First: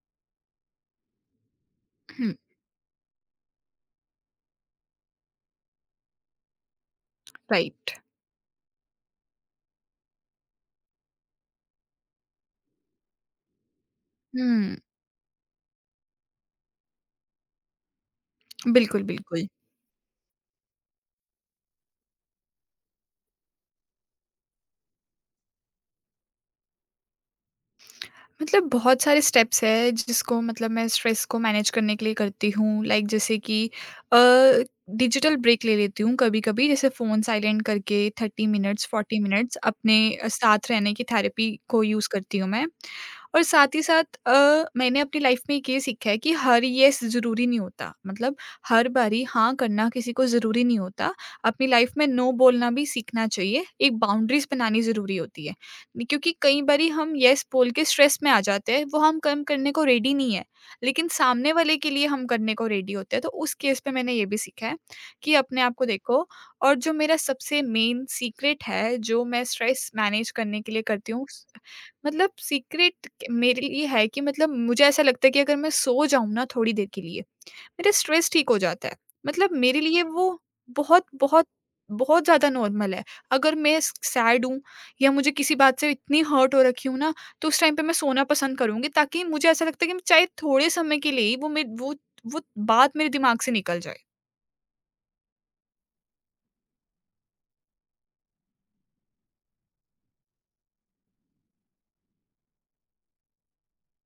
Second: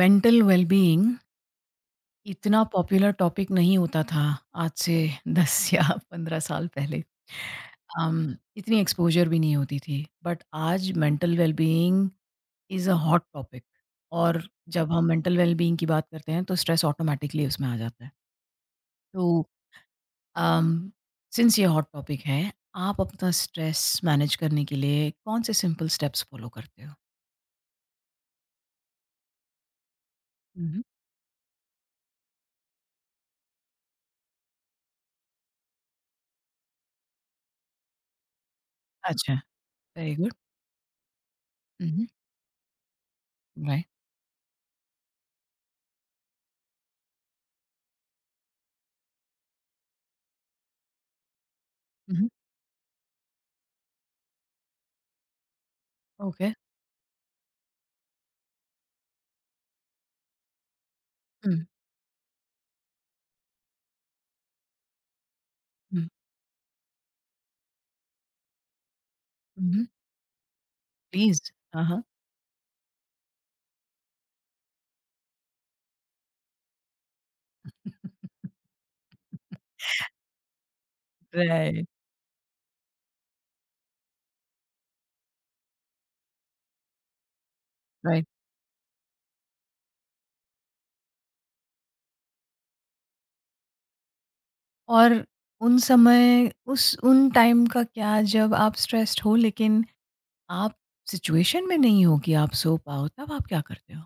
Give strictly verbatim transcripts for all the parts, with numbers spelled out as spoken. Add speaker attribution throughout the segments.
Speaker 1: Mental wellbeing
Speaker 2: हुँ,
Speaker 1: इतना popular topic नहीं होता था आज से दस या पंद्रह साल पहले।
Speaker 2: राइट।
Speaker 1: अम, इतनी एक्सपोज़र भी नहीं होती थी। बट आज mental wellbeing is a hot topic और
Speaker 2: हुँ,
Speaker 1: जब हम मेंटल वेलबीइंग की बात करते हैं तो स्ट्रेस ऑटोमैटिकली उसमें आ जाता है।
Speaker 2: बिल्कुल,
Speaker 1: तो
Speaker 2: बिल्कुल।
Speaker 1: अम, सिंस ये हॉट टॉपिक है, आप अपना स्ट्रेस मैनेज करने के लिए कौन से सिंपल स्टेप्स फ़ॉलो करते हो?
Speaker 2: मतलब बहुत सारे स्टेप्स हैं जिसको
Speaker 1: हुँ,
Speaker 2: मतलब
Speaker 1: हुँ।
Speaker 2: मैं स्ट्रेस को मैनेज करने के लिए करती हूँ लाइक जैसे कि अ, डिजिटल ब्रेक ले लेती हूँ कभी-कभी जैसे फ़ोन साइलेंट करके तीस मिनट्स चालीस
Speaker 1: अच्छा,
Speaker 2: मिनट्स अपने
Speaker 1: वेरी
Speaker 2: अ,
Speaker 1: गुड।
Speaker 2: साथ रहने की थेरेपी को
Speaker 1: हुँ, हुँ,
Speaker 2: यूज़ करती हूँ मैं। और साथ ही
Speaker 1: राइट।
Speaker 2: साथ अ, मैंने अपनी लाइफ़ में एक ये सीखा है कि हर येस ज़रूरी नहीं होता, मतलब हर बारी हाँ करना किसी को ज़रूरी नहीं होता। अपनी लाइफ़ में
Speaker 1: हुँ, हुँ,
Speaker 2: नो बोलना भी सीखना चाहिए, एक बाउंड्रीज़ बनानी ज़रूरी होती है। क्योंकि
Speaker 1: ओके।
Speaker 2: कई बारी हम यस बोल के स्ट्रेस में आ जाते हैं, वो हम कम करने को रेडी नहीं है, लेकिन
Speaker 1: हुँ।
Speaker 2: सामने वाले के लिए हम करने को रेडी होते हैं। तो उस केस पे मैंने ये भी सीखा है कि अपने आप को
Speaker 1: हुँ।
Speaker 2: देखो। और जो मेरा सबसे मेन सीक्रेट है, जो मैं
Speaker 1: हुँ,
Speaker 2: स्ट्रेस मैनेज करने के लिए करती हूँ
Speaker 1: प्लीज़।
Speaker 2: स
Speaker 1: हाँ, हाँ।
Speaker 2: मतलब सीक्रेट मेरे लिए है कि मतलब मुझे ऐसा लगता है कि अगर मैं सो जाऊँ ना थोड़ी देर के लिए, मेरा स्ट्रेस ठीक हो जाता है। मतलब मेरे लिए वो बहुत-बहुत, बहुत
Speaker 1: राइट।
Speaker 2: बहुत ज़्यादा नॉर्मल है। अगर मैं स सैड हूँ या मुझे किसी बात से इतनी हर्ट हो रखी हूँ ना, तो उस टाइम पे मैं सोना
Speaker 1: राइट।
Speaker 2: पसंद करूँगी ताकि मुझे ऐसा लगता है कि चाहे थोड़े समय के लिए ही वो मे वो वो बात मेरे दिमाग से निकल जाए।
Speaker 1: और उन समय उस उन टाइम का क्या जब आप स्ट्रेस्ड हो लेकिन आप सिचुएशन में नहीं हो कि आप सो पाओ, तब आप क्या करते हो?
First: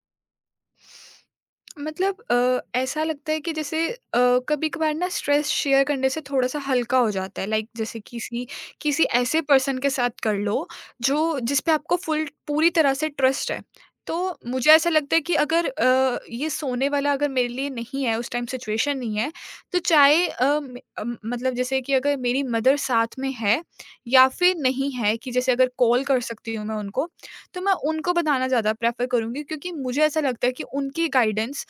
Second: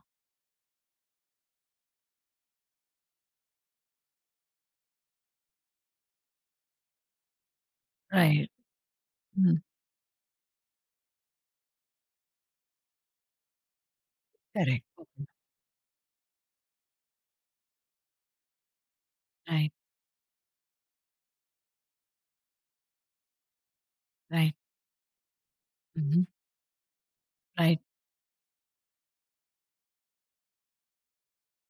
Speaker 2: मतलब अ, ऐसा लगता है कि जैसे कभी कभार ना स्ट्रेस शेयर करने से थोड़ा सा हल्का हो जाता है लाइक जैसे किसी
Speaker 1: राइट।
Speaker 2: किसी ऐसे
Speaker 1: हुँ,
Speaker 2: पर्सन के साथ कर लो जो जिस पे आपको फुल पूरी तरह से ट्रस्ट है, तो मुझे
Speaker 1: करेक्ट।
Speaker 2: ऐसा लगता है
Speaker 1: ओके।
Speaker 2: कि अगर अ, ये सोने वाला अगर मेरे लिए नहीं है, उस टाइम सिचुएशन नहीं है,
Speaker 1: राइट,
Speaker 2: तो चाहे अ, मे- अम, मतलब जैसे कि अगर मेरी मदर साथ में है या
Speaker 1: राइट।
Speaker 2: फिर नहीं है कि जैसे अगर कॉल कर
Speaker 1: उहुँ,
Speaker 2: सकती हूँ मैं उनको, तो मैं
Speaker 1: राइट।
Speaker 2: उनको बताना ज़्यादा प्रेफर करूँगी क्योंकि मुझे ऐसा लगता है कि उनकी गाइडेंस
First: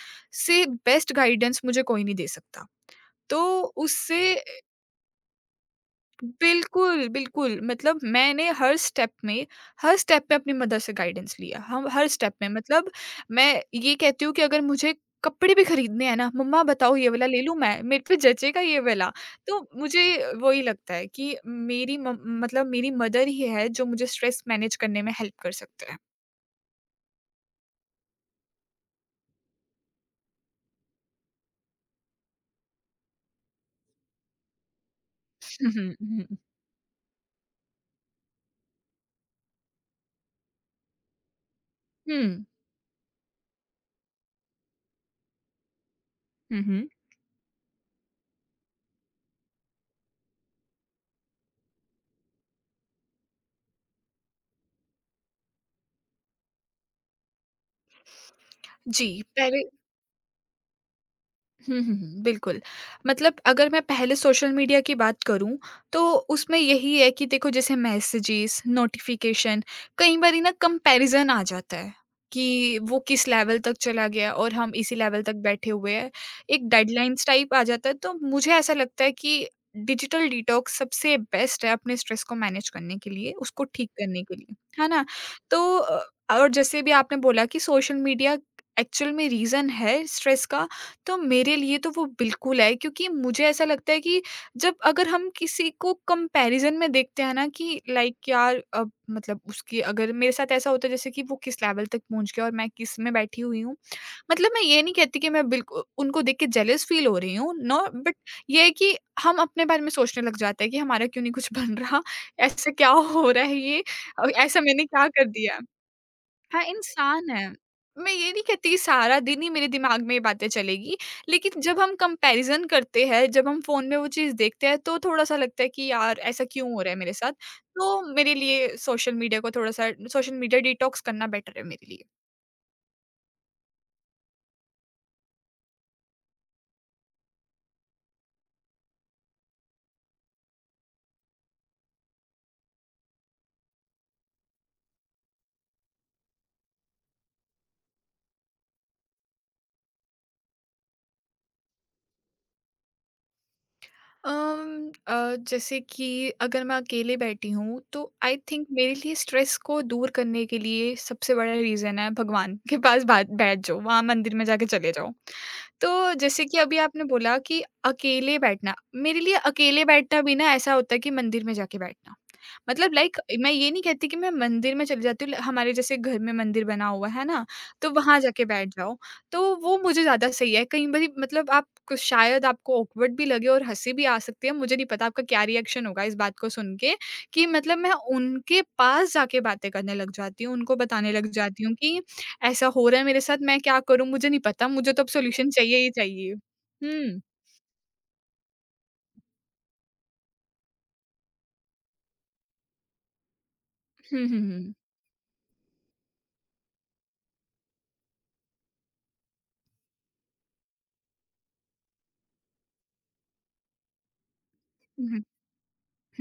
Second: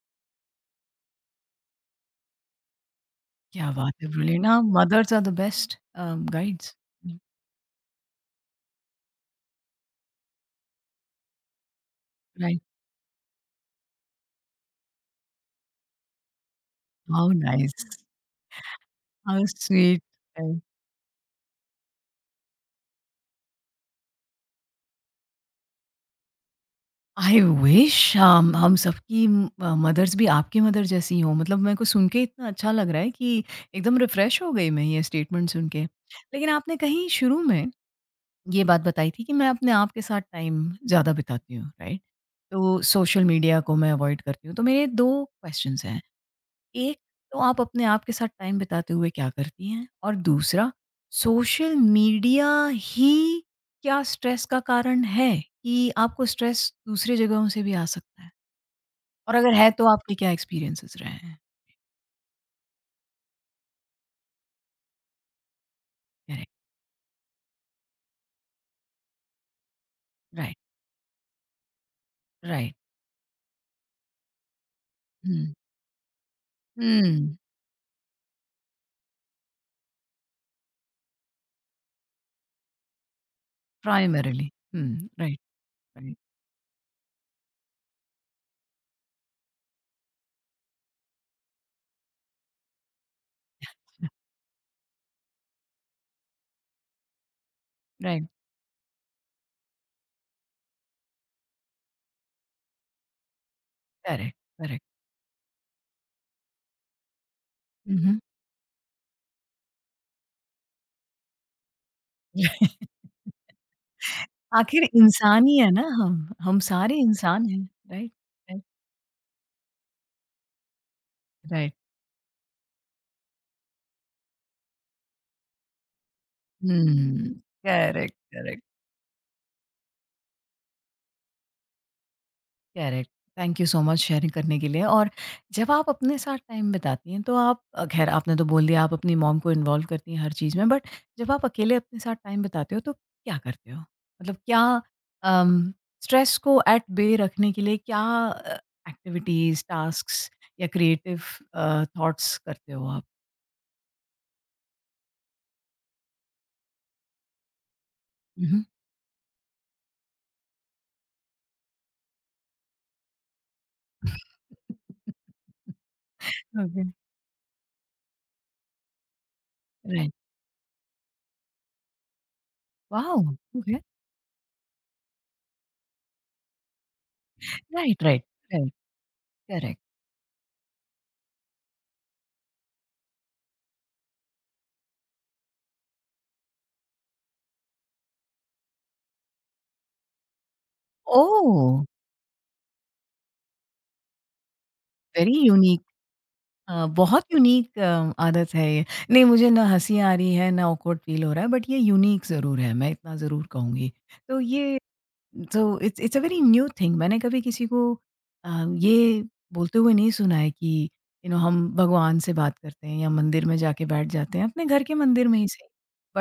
Speaker 2: से बेस्ट गाइडेंस मुझे कोई नहीं दे सकता। तो
Speaker 1: क्या बात है,
Speaker 2: उससे
Speaker 1: ब्रिलियंट! हाँ, mothers are the best uh, guides.
Speaker 2: बिल्कुल,
Speaker 1: हुँ,
Speaker 2: बिल्कुल, मतलब मैंने हर स्टेप में हर स्टेप पे अपनी मदर से गाइडेंस लिया। हम हर स्टेप में
Speaker 1: राइट।
Speaker 2: मतलब मैं ये कहती हूँ कि अगर मुझे कपड़े भी खरीदने हैं ना, मम्मा बताओ ये वाला
Speaker 1: हाउ
Speaker 2: ले लूँ मैं?
Speaker 1: नाइस!
Speaker 2: मेरे पे जचेगा ये वाला?
Speaker 1: हाउ
Speaker 2: तो
Speaker 1: स्वीट!
Speaker 2: मुझे
Speaker 1: राइट।
Speaker 2: वही लगता है कि मेरी म मतलब मेरी मदर ही है जो मुझे स्ट्रेस मैनेज करने में हेल्प कर सकते हैं।
Speaker 1: आई विश हम हम सबकी मदर्स भी आपकी मदर जैसी हों। मतलब मेरे को सुन के इतना अच्छा लग रहा है कि एकदम रिफ्रेश हो गई मैं ये स्टेटमेंट सुन
Speaker 2: हुँ,
Speaker 1: के।
Speaker 2: हुँ, हुँ,
Speaker 1: लेकिन आपने कहीं शुरू में ये बात बताई थी कि मैं अपने आप के साथ टाइम ज़्यादा बिताती हूँ, राइट?
Speaker 2: हुँ,
Speaker 1: तो सोशल मीडिया को मैं अवॉइड करती हूँ। तो मेरे दो क्वेश्चन्स हैं।
Speaker 2: हुँ, हुँ।
Speaker 1: एक तो आप अपने आप के साथ टाइम बिताते हुए क्या करती हैं? और दूसरा सोशल मीडिया ही क्या स्ट्रेस का कारण है कि आपको स्ट्रेस दूसरी जगहों से भी आ सकता है?
Speaker 2: जी,
Speaker 1: और अगर
Speaker 2: पहले।
Speaker 1: है तो आपके क्या एक्सपीरियंसेस रहे हैं?
Speaker 2: हुँ, हुँ, हुँ, बिल्कुल। मतलब अगर मैं पहले सोशल मीडिया की बात करूँ, तो
Speaker 1: करेक्ट,
Speaker 2: उसमें यही है कि देखो, जैसे मैसेजेस, नोटिफ़िकेशन, कई बारी ना
Speaker 1: राइट,
Speaker 2: कंपैरिज़न आ जाता है
Speaker 1: राइट,
Speaker 2: कि वो किस लेवल तक चला गया और हम इसी लेवल तक
Speaker 1: हुँ,
Speaker 2: बैठे हुए हैं। एक डेडलाइन्स
Speaker 1: हुँ,
Speaker 2: टाइप आ जाता है, तो मुझे ऐसा लगता है कि डिजिटल डिटॉक्स सबसे बेस्ट है अपने स्ट्रेस को मैनेज करने के लिए, उसको ठीक करने के
Speaker 1: प्राइमरीली
Speaker 2: लिए, है ना?
Speaker 1: हुँ, राइट,
Speaker 2: तो अ,
Speaker 1: राइट,
Speaker 2: और जैसे भी आपने बोला कि सोशल मीडिया एक्चुअल में रीज़न है स्ट्रेस का, तो मेरे लिए तो वो बिल्कुल है क्योंकि मुझे ऐसा लगता है कि जब अगर हम किसी को कंपैरिज़न में देखते हैं ना कि
Speaker 1: राइट,
Speaker 2: लाइक यार अब मतलब उसकी अगर मेरे साथ ऐसा होता है जैसे कि वो किस लेवल तक पहुँच गया और मैं किस में बैठी हुई हूँ।
Speaker 1: करेक्ट,
Speaker 2: मतलब मैं ये
Speaker 1: करेक्ट,
Speaker 2: नहीं कहती कि मैं बिल्कु उनको देख के जेलस फ़ील हो रही हूँ, नो
Speaker 1: हुँ,
Speaker 2: बट
Speaker 1: हुँ।
Speaker 2: ये है कि हम अपने बारे में सोचने लग जाते हैं कि हमारा क्यों नहीं कुछ बन रहा? ऐसे क्या हो रहा है ये? अ, ऐसा
Speaker 1: आखिर
Speaker 2: मैंने क्या कर
Speaker 1: इंसान ही
Speaker 2: दिया?
Speaker 1: है ना हम, हम
Speaker 2: हाँ,
Speaker 1: सारे
Speaker 2: इंसान
Speaker 1: इंसान
Speaker 2: है।
Speaker 1: हैं, राइट,
Speaker 2: मैं ये नहीं
Speaker 1: राइट,
Speaker 2: कहती सारा दिन ही मेरे दिमाग में ये बातें चलेगी, लेकिन
Speaker 1: राइट,
Speaker 2: जब हम कंपैरिज़न करते हैं, जब हम फ़ोन में वो चीज़ देखते हैं तो थोड़ा-सा लगता है कि यार ऐसा क्यों हो रहा है मेरे
Speaker 1: हुँ,
Speaker 2: साथ? तो
Speaker 1: करेक्ट,
Speaker 2: मेरे
Speaker 1: करेक्ट।
Speaker 2: लिए सोशल मीडिया को थोड़ा-सा सोशल मीडिया डिटॉक्स करना बेटर है मेरे लिए।
Speaker 1: Correct. Thank you so much share करने के लिए और जब आप अपने साथ टाइम बिताती हैं तो आप अ, ख़ैर आपने तो बोल दिया आप अपनी मॉम को इन्वॉल्व करती हैं हर चीज़ में बट जब आप अकेले अपने साथ टाइम बिताते हो तो क्या करते हो? मतलब क्या अम, स्ट्रेस को एट बे रखने के लिए क्या अ, एक्टिविटीज़, टास्क्स या क्रिएटिव अ, थॉट्स करते हो आप?
Speaker 2: अम, अ, जैसे कि अगर मैं अकेले बैठी हूँ तो आई
Speaker 1: उहुँ।
Speaker 2: थिंक मेरे लिए स्ट्रेस को दूर करने के लिए सबसे बड़ा रीज़न है भगवान के पास बात बैठ जाओ, वहाँ मंदिर में जाके चले जाओ। तो जैसे कि अभी
Speaker 1: ओके।
Speaker 2: आपने बोला कि अकेले बैठना, मेरे लिए अकेले
Speaker 1: राइट।
Speaker 2: बैठना भी ना ऐसा होता है कि मंदिर में जाके बैठना। मतलब लाइक
Speaker 1: वाओ!
Speaker 2: मैं ये
Speaker 1: ओके।
Speaker 2: नहीं कहती कि मैं मंदिर में चली जाती हूँ, ल हमारे जैसे घर में मंदिर बना हुआ है ना, तो
Speaker 1: राइट,
Speaker 2: वहाँ
Speaker 1: राइट,
Speaker 2: जाके बैठ
Speaker 1: राइट।
Speaker 2: जाओ। तो वो
Speaker 1: करेक्ट।
Speaker 2: मुझे ज़्यादा सही है। कई बारी मतलब आप कुछ, शायद आपको ऑकवर्ड भी लगे और हँसी भी आ सकती है। मुझे नहीं पता आपका क्या रिएक्शन होगा इस बात को सुन के कि मतलब मैं उनके पास जाके बातें करने लग जाती हूँ, उनको बताने लग जाती हूँ
Speaker 1: ओह!
Speaker 2: कि ऐसा हो रहा है मेरे साथ, मैं क्या करूँ? मुझे नहीं पता, मुझे तो अब
Speaker 1: वेरी
Speaker 2: सॉल्यूशन चाहिए
Speaker 1: यूनिक।
Speaker 2: ही चाहिए।
Speaker 1: अ,
Speaker 2: हुँ।
Speaker 1: बहुत यूनिक अ, आदत है ये। नहीं मुझे ना हँसी आ रही है, ना ऑकवर्ड फ़ील हो रहा है बट ये यूनिक ज़रूर है, मैं इतना ज़रूर कहूँगी।
Speaker 2: हुँ,
Speaker 1: तो
Speaker 2: हुँ, हुँ।
Speaker 1: ये so it's it's a very new thing मैंने कभी किसी को अ, ये बोलते हुए नहीं सुना है कि यू नो हम भगवान से बात करते हैं या मंदिर में जाके बैठ जाते हैं, अपने घर के
Speaker 2: हुँ, हुँ।
Speaker 1: मंदिर में ही सही,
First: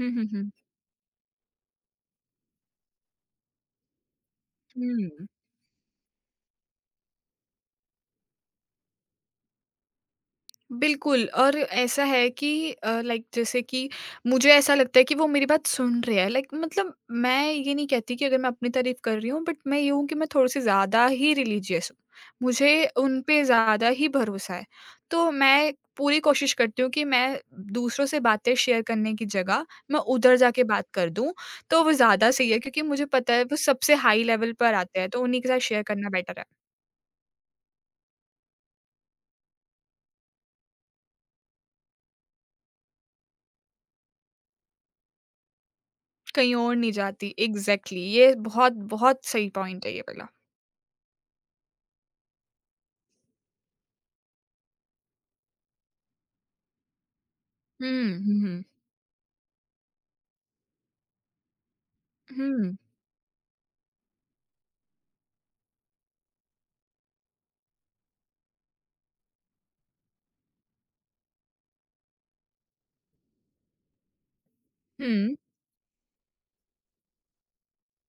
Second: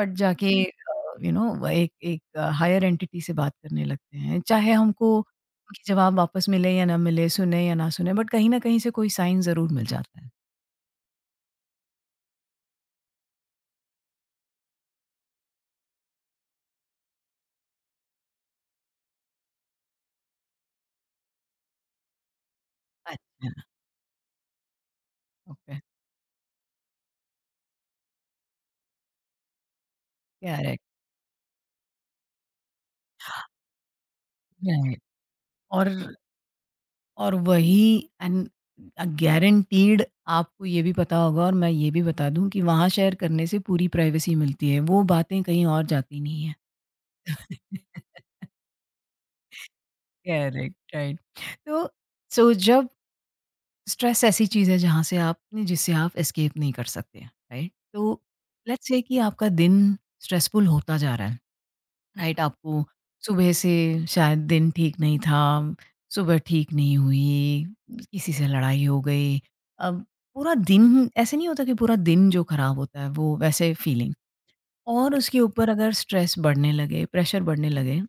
Speaker 2: हुँ, हुँ, हुँ।
Speaker 1: जाके अ, यू नो एक एक हायर एंटिटी से बात करने लगते हैं। चाहे हमको
Speaker 2: हुँ।
Speaker 1: उनके जवाब वापस मिले या ना मिले, सुने या ना सुने बट कहीं न कहीं से कोई साइन ज़रूर मिल जाता है।
Speaker 2: बिल्कुल। और ऐसा है कि लाइक जैसे कि मुझे ऐसा लगता है कि वो मेरी बात सुन रहे हैं लाइक, मतलब मैं ये नहीं कहती कि अगर मैं अपनी तारीफ कर रही हूँ बट मैं ये हूँ कि मैं थोड़ी सी ज़्यादा ही रिलीजियस हूँ, मुझे उन पे
Speaker 1: अच्छा,
Speaker 2: ज़्यादा ही भरोसा है, तो मैं
Speaker 1: ओके,
Speaker 2: पूरी कोशिश करती हूँ कि मैं दूसरों से बातें शेयर करने की जगह मैं उधर जाके
Speaker 1: करेक्ट,
Speaker 2: बात कर दूँ, तो वो ज़्यादा सही है क्योंकि मुझे पता है वो सबसे हाई लेवल पर
Speaker 1: राइट
Speaker 2: आते हैं तो उन्हीं के साथ शेयर
Speaker 1: और
Speaker 2: करना बेटर है।
Speaker 1: और वही एंड अ, गारंटीड आपको ये भी पता होगा और मैं ये भी बता दूँ कि वहाँ शेयर करने से पूरी प्राइवेसी मिलती है, वो बातें कहीं और जाती नहीं हैं।
Speaker 2: कहीं और नहीं जाती, एग्ज़ैक्टली, ये बहुत, बहुत सही पॉइंट है ये वाला।
Speaker 1: Correct, right. तो सो जब स्ट्रेस ऐसी चीज़ है जहाँ से आपने जिससे आप एस्केप नहीं कर सकते, राइट?
Speaker 2: हुँ,
Speaker 1: तो
Speaker 2: हुँ, हुँ।
Speaker 1: लेट्स से कि आपका दिन स्ट्रेसफुल होता जा रहा है। राइट
Speaker 2: हुँ,
Speaker 1: आपको सुबह से शायद दिन ठीक नहीं था, सुबह ठीक नहीं हुई, किसी से लड़ाई हो गई। अब पूरा दिन ऐसे नहीं होता कि पूरा दिन जो खराब होता है वो वैसे फीलिंग और
Speaker 2: हुँ।
Speaker 1: उसके ऊपर अगर स्ट्रेस बढ़ने लगे, प्रेशर बढ़ने लगे,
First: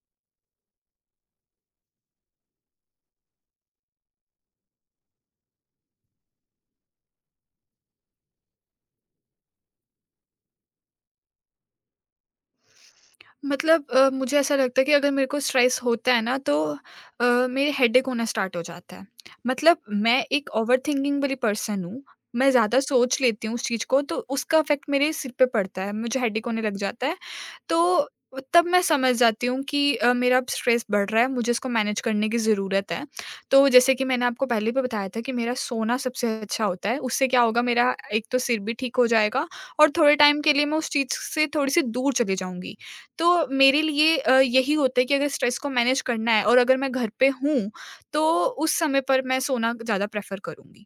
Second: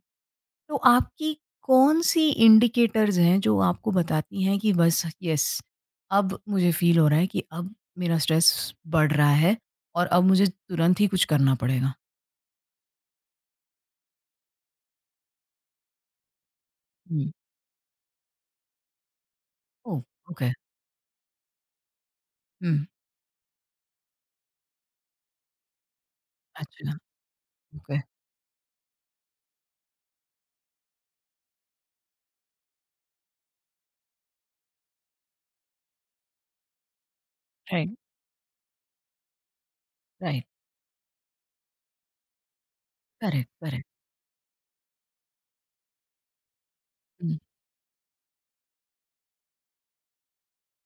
Speaker 1: तो आपकी कौन-सी इंडिकेटर्स हैं जो आपको बताती हैं कि बस यस अब मुझे फ़ील हो रहा है कि अब मेरा स्ट्रेस बढ़ रहा है और अब मुझे तुरंत ही कुछ करना पड़ेगा?
Speaker 2: मतलब अ, मुझे ऐसा लगता है कि अगर मेरे को स्ट्रेस होता है ना तो अ,
Speaker 1: हुँ।
Speaker 2: मेरे हेडेक होना स्टार्ट हो जाता है। मतलब
Speaker 1: ओह!
Speaker 2: मैं एक
Speaker 1: ओके।
Speaker 2: ओवरथिंकिंग वाली पर्सन हूँ, मैं
Speaker 1: हुँ,
Speaker 2: ज़्यादा सोच लेती हूँ उस चीज़ को तो उसका इफ़ेक्ट मेरे सिर पे पड़ता है, मुझे हेडेक होने लग
Speaker 1: अच्छा।
Speaker 2: जाता है।
Speaker 1: ओके
Speaker 2: तो तब मैं समझ जाती हूँ कि अ, मेरा अब स्ट्रेस बढ़ रहा है, मुझे इसको मैनेज करने की ज़रूरत है। तो जैसे कि मैंने आपको पहले भी बताया था कि मेरा सोना सबसे अच्छा होता है, उससे क्या होगा
Speaker 1: राइट
Speaker 2: मेरा एक तो सिर भी ठीक हो जाएगा और थोड़े टाइम
Speaker 1: राइट
Speaker 2: के लिए मैं उस चीज़ से थोड़ी-सी दूर चली जाऊँगी। तो
Speaker 1: करेक्ट
Speaker 2: मेरे
Speaker 1: करेक्ट
Speaker 2: लिए अ, यही होता है कि अगर स्ट्रेस को मैनेज करना है और अगर मैं घर पे
Speaker 1: हम्म,
Speaker 2: हूँ, तो उस समय पर मैं सोना ज़्यादा प्रेफ़र करूँगी।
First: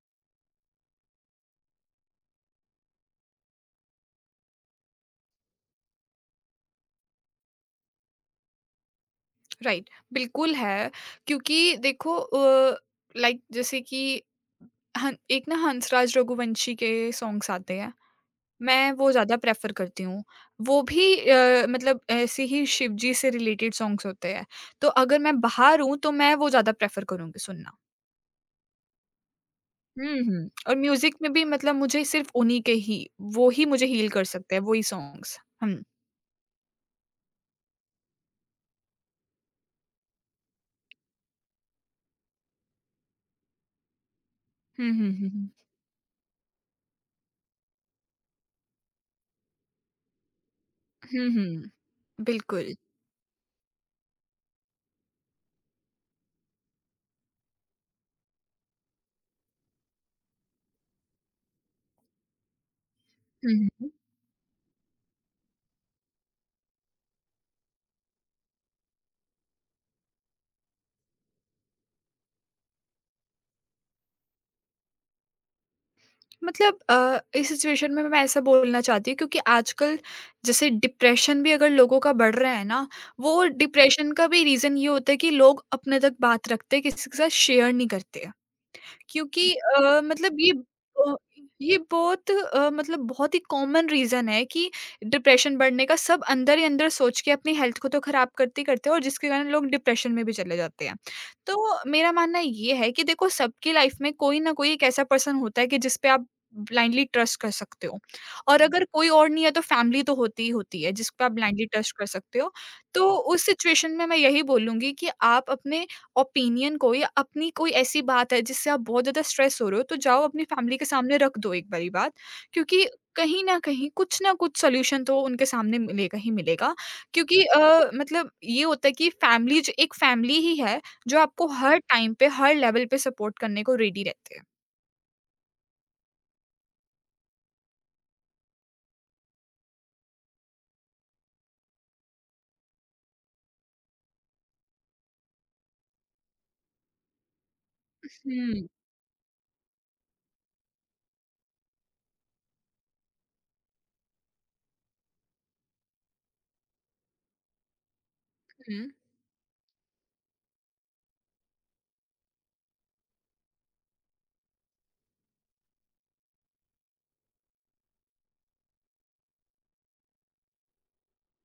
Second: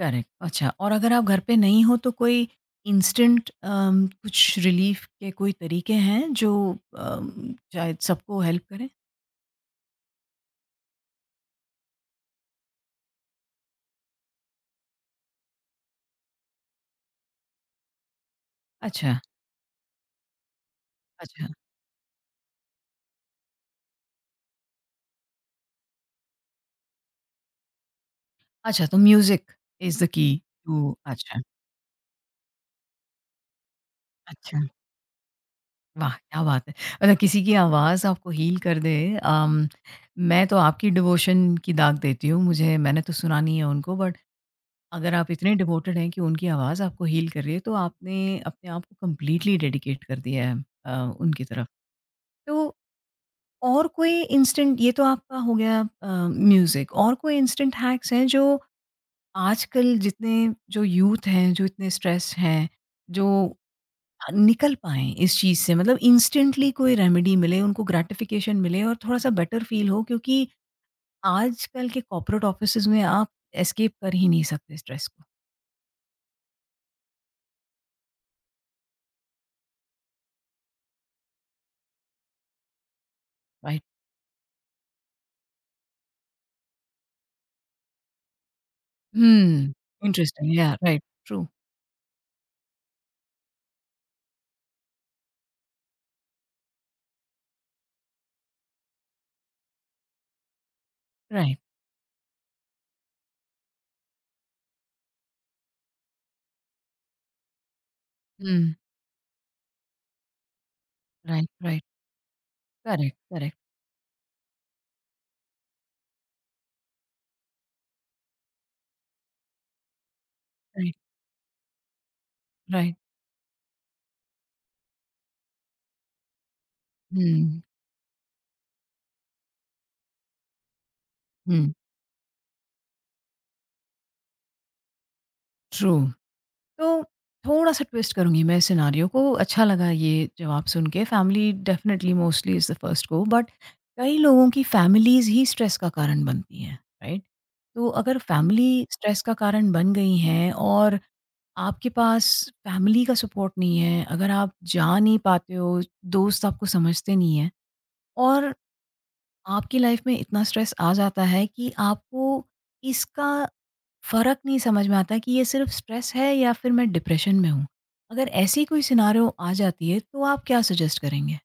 Speaker 1: करेक्ट अच्छा और अगर आप घर पे नहीं हो तो कोई इंस्टेंट कुछ रिलीफ के कोई तरीके हैं जो अम, शायद सबको हेल्प करें
Speaker 2: राइट, बिल्कुल है क्योंकि देखो अ, लाइक जैसे कि हं एक ना हंसराज रघुवंशी के सॉन्ग्स आते हैं, मैं वो
Speaker 1: अच्छा
Speaker 2: ज़्यादा प्रेफ़र करती हूँ। वो भी
Speaker 1: अच्छा
Speaker 2: अ, मतलब ऐसे ही शिव जी से रिलेटेड सॉन्ग्स होते हैं, तो अगर मैं बाहर हूँ, तो मैं वो ज़्यादा प्रेफ़र करूँगी सुनना।
Speaker 1: अच्छा तो म्यूजिक इज द
Speaker 2: हुँ,
Speaker 1: की
Speaker 2: हुँ। और
Speaker 1: टू
Speaker 2: म्यूज़िक में
Speaker 1: अच्छा
Speaker 2: भी मतलब मुझे सिर्फ़ उन्हीं के ही वो ही मुझे हील कर सकते
Speaker 1: अच्छा
Speaker 2: हैं, वही सॉन्ग्स। हुँ।
Speaker 1: वाह क्या बात है मतलब किसी की आवाज़ आपको हील कर दे अम, मैं तो आपकी डिवोशन की दाग देती हूँ मुझे मैंने तो सुना नहीं है उनको बट
Speaker 2: हुँ, हुँ,
Speaker 1: अगर आप
Speaker 2: हुँ, हुँ।
Speaker 1: इतने डिवोटेड हैं कि उनकी आवाज़ आपको हील कर रही है, तो आपने अपने आप को कंप्लीटली डेडिकेट कर दिया है अ,
Speaker 2: हुँ,
Speaker 1: उनकी तरफ।
Speaker 2: हुँ। बिल्कुल।
Speaker 1: तो और कोई इंस्टेंट ये तो आपका हो गया अ, म्यूज़िक और कोई इंस्टेंट हैक्स हैं जो आजकल जितने जो यूथ हैं, जो इतने स्ट्रेस्ड हैं, जो
Speaker 2: हुँ, हुँ।
Speaker 1: अ, निकल पाएँ इस चीज़ से मतलब इंस्टेंटली कोई रेमेडी मिले, उनको ग्रैटिफ़िकेशन मिले और थोड़ा-सा बेटर फ़ील हो क्योंकि आजकल के कॉर्पोरेट ऑफ़िसेज़ में आप एस्केप कर ही नहीं सकते स्ट्रेस को,
Speaker 2: मतलब अ, इस सिचुएशन में मैं ऐसा बोलना चाहती हूँ क्योंकि आजकल जैसे डिप्रेशन भी अगर लोगों का बढ़ रहा है ना, वो
Speaker 1: राइट?
Speaker 2: डिप्रेशन का भी रीज़न ये होता है कि लोग अपने तक बात रखते हैं, किसी के साथ शेयर नहीं करते। क्योंकि
Speaker 1: Hmm.
Speaker 2: अ, मतलब
Speaker 1: Interesting.
Speaker 2: ये
Speaker 1: Yeah, right.
Speaker 2: अ,
Speaker 1: True.
Speaker 2: ये बहुत अ, मतलब बहुत ही कॉमन रीज़न है कि डिप्रेशन बढ़ने का, सब अंदर ही अंदर सोच के अपनी हेल्थ को तो ख़राब करते ही करते हैं और जिसके कारण लोग डिप्रेशन में भी चले जाते हैं।
Speaker 1: Right.
Speaker 2: तो मेरा मानना ये है कि देखो, सबकी लाइफ़ में कोई ना कोई एक ऐसा पर्सन होता है कि जिस पे आप ब्लाइंडली ट्रस्ट कर सकते हो और
Speaker 1: Mm.
Speaker 2: अगर कोई और नहीं है तो फैमिली तो होती ही होती है जिस पे आप
Speaker 1: Right,
Speaker 2: ब्लाइंडली
Speaker 1: right.
Speaker 2: ट्रस्ट कर सकते हो। तो
Speaker 1: करेक्ट,
Speaker 2: उस
Speaker 1: करेक्ट,
Speaker 2: सिचुएशन में मैं यही बोलूँगी कि आप अपने ओपिनियन को या अपनी कोई ऐसी बात है जिससे आप बहुत ज़्यादा स्ट्रेस हो रहे हो, तो जाओ अपनी फैमिली के
Speaker 1: राइट,
Speaker 2: सामने रख दो एक बारी बात। क्योंकि
Speaker 1: राइट।
Speaker 2: कहीं न कहीं कुछ न कुछ सॉल्यूशन तो उनके सामने मिलेगा ही मिलेगा। क्योंकि
Speaker 1: हुँ,
Speaker 2: अ, मतलब ये होता है कि फैमिली ज एक फैमिली ही है जो आपको
Speaker 1: हुँ,
Speaker 2: हर टाइम पे, हर लेवल पे सपोर्ट करने को रेडी रहते हैं।
Speaker 1: ट्रू। तो थोड़ा-सा ट्विस्ट करूँगी मैं सिनेरियो को, अच्छा लगा ये जवाब सुन के। Family definitely mostly is the first go, but कई लोगों की फैमिलीज़ ही स्ट्रेस का कारण बनती हैं, राइट? तो अगर
Speaker 2: हुँ,
Speaker 1: फैमिली स्ट्रेस का कारण बन गई हैं और आपके पास फैमिली का सपोर्ट नहीं है, अगर आप जा नहीं पाते हो, दोस्त आपको समझते नहीं हैं और
Speaker 2: हुँ।
Speaker 1: आपकी लाइफ में इतना स्ट्रेस आ जाता है कि आपको इसका फर्क नहीं समझ में आता कि ये सिर्फ स्ट्रेस है या फिर मैं डिप्रेशन में हूँ। अगर ऐसी कोई सिनेरियो आ जाती है तो आप क्या सजेस्ट करेंगे?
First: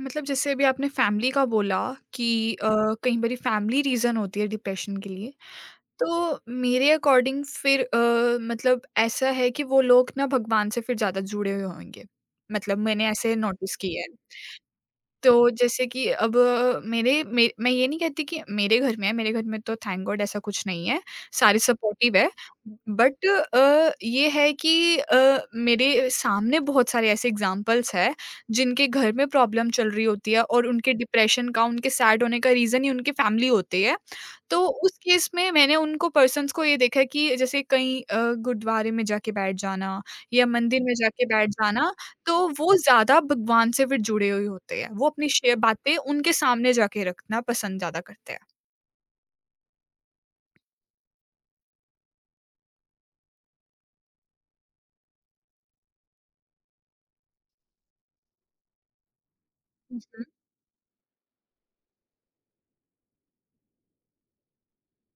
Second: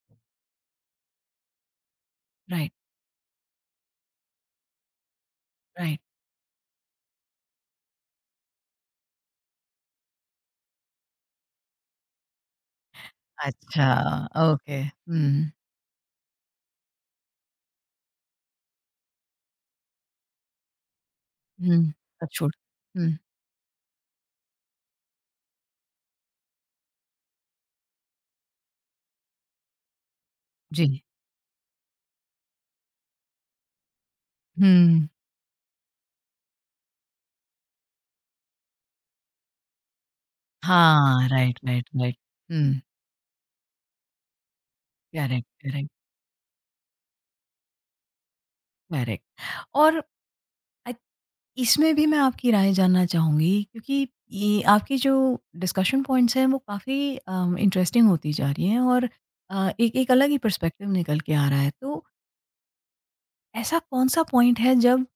Speaker 2: मतलब जैसे अभी आपने फैमिली का बोला कि अ,
Speaker 1: राइट,
Speaker 2: कई बारी फैमिली रीज़न होती है डिप्रेशन के लिए।
Speaker 1: राइट।
Speaker 2: तो मेरे अकॉर्डिंग फिर अ, मतलब ऐसा है कि वो लोग ना भगवान से फिर ज़्यादा जुड़े हुए होंगे। मतलब मैंने ऐसे नोटिस
Speaker 1: अच्छा,
Speaker 2: किया है।
Speaker 1: ओके। हुँ।
Speaker 2: तो जैसे कि अब अ, मेरे मे मैं ये नहीं कहती कि मेरे घर में है, मेरे घर में तो थैंक गॉड ऐसा कुछ नहीं है, सारे
Speaker 1: हुँ,
Speaker 2: सपोर्टिव है।
Speaker 1: टचवुड। हुँ।
Speaker 2: बट अ, ये है कि अ, मेरे सामने बहुत सारे ऐसे एग्ज़ाम्पल्स हैं, जिनके घर में प्रॉब्लम चल रही होती है और
Speaker 1: जी।
Speaker 2: उनके डिप्रेशन का, उनके सैड होने का रीज़न ही उनकी फैमिली होती है। तो उस
Speaker 1: हुँ।
Speaker 2: केस में मैंने उनको पर्सन्स को ये देखा कि जैसे कहीं अ, गुरुद्वारे में जाके बैठ जाना या मंदिर में जाके
Speaker 1: हाँ,
Speaker 2: बैठ
Speaker 1: राइट, राइट,
Speaker 2: जाना,
Speaker 1: राइट।
Speaker 2: तो वो
Speaker 1: हुँ,
Speaker 2: ज़्यादा भगवान से फिर जुड़े हुए होते हैं। वो अपनी
Speaker 1: करेक्ट,
Speaker 2: शे
Speaker 1: करेक्ट,
Speaker 2: बातें उनके सामने जाके रखना पसंद ज़्यादा करते हैं।
Speaker 1: करेक्ट और आई इसमें भी मैं आपकी राय जानना चाहूँगी क्योंकि ये आपकी जो डिस्कशन पॉइंट्स हैं वो काफ़ी अम, इंटरेस्टिंग होती जा रही हैं और अ, एक
Speaker 2: हुँ,
Speaker 1: एक
Speaker 2: हुँ।
Speaker 1: अलग ही पर्सपेक्टिव निकल के आ रहा है। तो ऐसा कौन-सा पॉइंट है जब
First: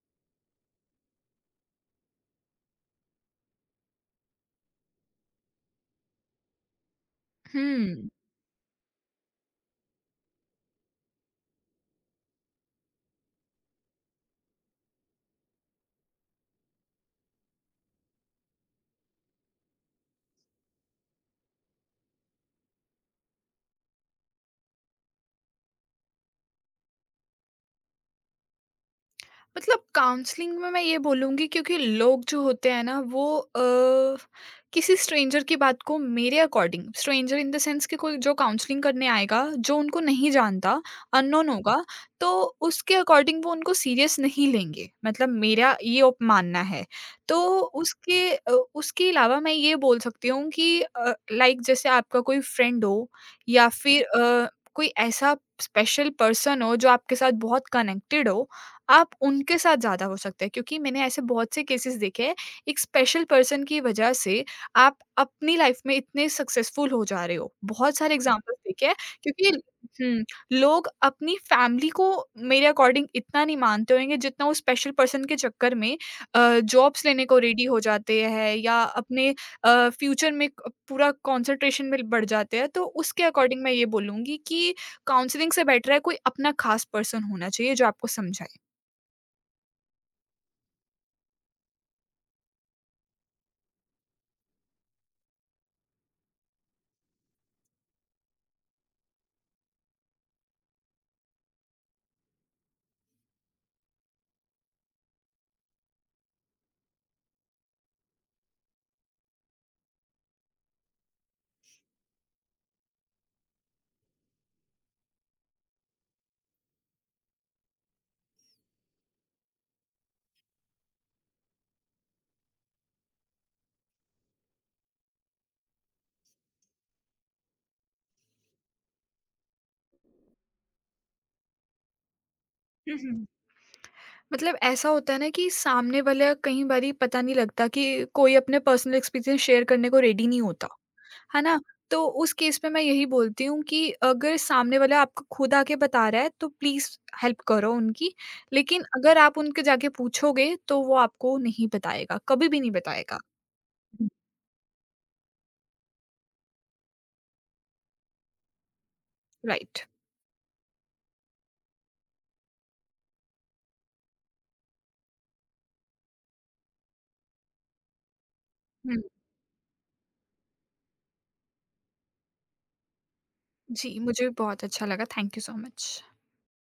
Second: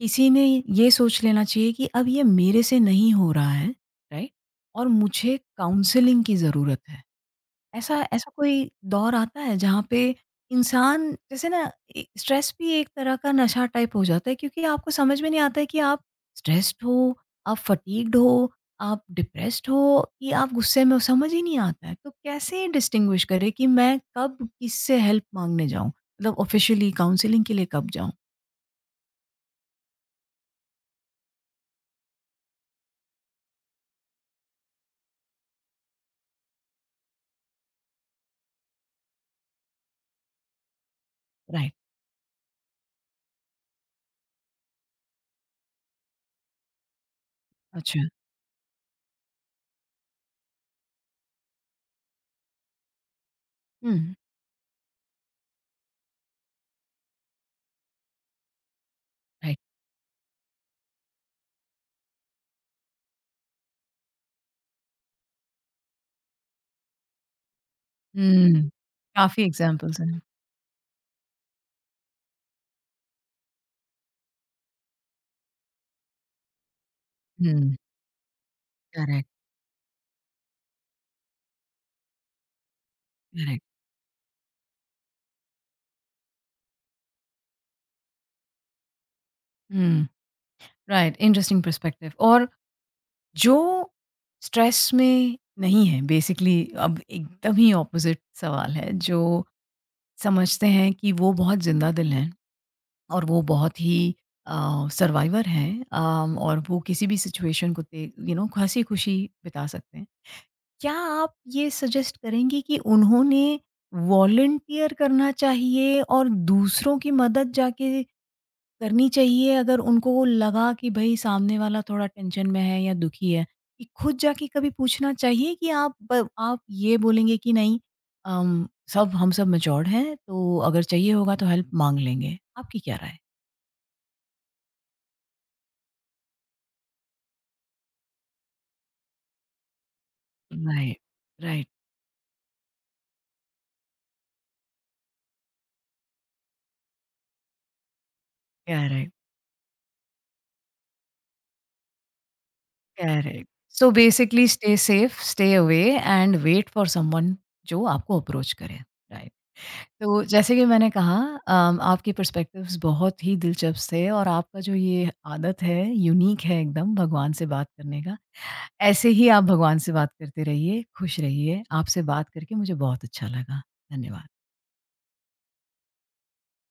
Speaker 1: किसी ने ये सोच लेना चाहिए कि अब ये मेरे से नहीं हो रहा है, राइट? और मुझे काउंसलिंग की ज़रूरत है? ऐसा
Speaker 2: हुँ।
Speaker 1: ऐसा कोई दौर आता है जहाँ पे इंसान जैसे ना ए- स्ट्रेस भी एक तरह का नशा टाइप हो जाता है क्योंकि आपको समझ में नहीं आता है कि आप स्ट्रेस्ड हो आप फटीग्ड हो आप डिप्रेस्ड हो कि आप गुस्से में हो समझ ही नहीं आता है तो कैसे डिस्टिंग्विश करें कि मैं कब किससे हेल्प मांगने जाऊं मतलब ऑफिशियली काउंसलिंग के लिए कब जाऊं
Speaker 2: मतलब काउंसलिंग में मैं ये बोलूँगी क्योंकि लोग जो होते हैं ना वो अ, किसी स्ट्रेंजर की बात को मेरे according stranger in the sense कि कोई जो काउंसलिंग करने आएगा जो उनको नहीं जानता अननोन
Speaker 1: राइट
Speaker 2: होगा, तो उसके अकॉर्डिंग वो उनको सीरियस नहीं लेंगे, मतलब मेरा ये ओप- मानना है। तो
Speaker 1: अच्छा
Speaker 2: उसके अ, उसके अलावा मैं ये बोल सकती हूँ कि लाइक जैसे आपका कोई फ्रेंड हो या फिर
Speaker 1: हम्म
Speaker 2: अ, कोई ऐसा स्पेशल पर्सन हो जो आपके साथ बहुत कनेक्टेड हो, आप उनके
Speaker 1: राइट
Speaker 2: साथ ज़्यादा हो सकता है क्योंकि मैंने ऐसे बहुत से केसेस देखे हैं, एक स्पेशल पर्सन की वजह से आप अपनी लाइफ में इतने सक्सेसफुल हो जा रहे हो। बहुत सारे एग्ज़ाम्पल्स
Speaker 1: हम्म
Speaker 2: देखे हैं
Speaker 1: काफी
Speaker 2: क्योंकि
Speaker 1: एग्जांपल्स हैं
Speaker 2: हुँ, लोग अपनी फैमिली को मेरे अकॉर्डिंग इतना नहीं मानते होंगे जितना वो स्पेशल पर्सन के चक्कर में अ, जॉब्स लेने को रेडी
Speaker 1: हम्म
Speaker 2: हो जाते हैं या अपने
Speaker 1: करेक्ट
Speaker 2: अ, फ्यूचर में क पूरा कंसंट्रेशन में बढ़ जाते हैं। तो उसके
Speaker 1: करेक्ट
Speaker 2: अकॉर्डिंग मैं ये बोलूँगी कि काउंसलिंग से बेटर है कोई अपना ख़ास पर्सन होना चाहिए जो आपको समझाए।
Speaker 1: हम्म राइट इंटरेस्टिंग पर्सपेक्टिव और जो स्ट्रेस में नहीं है बेसिकली अब एकदम ही ऑपोज़िट सवाल है, जो समझते हैं कि वो बहुत ज़िंदा-दिल हैं और वो बहुत ही अ, सर्वाइवर हैं अम, और वो किसी भी सिचुएशन को ते यू नो हँसी-खुशी बिता सकते हैं। क्या आप ये सजेस्ट करेंगी कि उन्होंने वॉलंटियर करना चाहिए और दूसरों की मदद जाके करनी चाहिए अगर उनको लगा कि भई सामने वाला थोड़ा टेंशन में है या दुखी है, कि खुद जाके कभी पूछना चाहिए कि आप ब आप ये बोलेंगे कि नहीं अम, सब हम सब मैच्योर्ड हैं, तो अगर चाहिए होगा तो हेल्प माँग लेंगे। आपकी क्या
Speaker 2: हुँ,
Speaker 1: राय है?
Speaker 2: हुँ। मतलब ऐसा होता है ना कि सामने वाला कई बारी पता नहीं लगता कि कोई अपने पर्सनल एक्सपीरियंस शेयर करने को रेडी नहीं होता,
Speaker 1: Right,
Speaker 2: है ना?
Speaker 1: right,
Speaker 2: तो उस केस में मैं यही बोलती हूँ कि अगर सामने वाला आपको खुद आके बता रहा है तो प्लीज़ हेल्प करो उनकी, लेकिन
Speaker 1: correct,
Speaker 2: अगर आप उनके जाके पूछोगे तो वो आपको नहीं बताएगा, कभी भी नहीं बताएगा।
Speaker 1: correct. So basically stay safe, stay away and wait for someone जो आपको अप्रोच करे, राइट?
Speaker 2: राइट।
Speaker 1: तो जैसे कि मैंने कहा अम, आपके पर्सपेक्टिव्स बहुत ही दिलचस्प थे और आपका जो ये आदत है यूनिक है एकदम भगवान से बात करने का।
Speaker 2: हुँ,
Speaker 1: ऐसे ही आप भगवान से बात करते रहिए, खुश रहिए। आपसे बात करके मुझे बहुत अच्छा लगा।
Speaker 2: जी, मुझे भी
Speaker 1: धन्यवाद।
Speaker 2: बहुत अच्छा लगा। Thank you so much.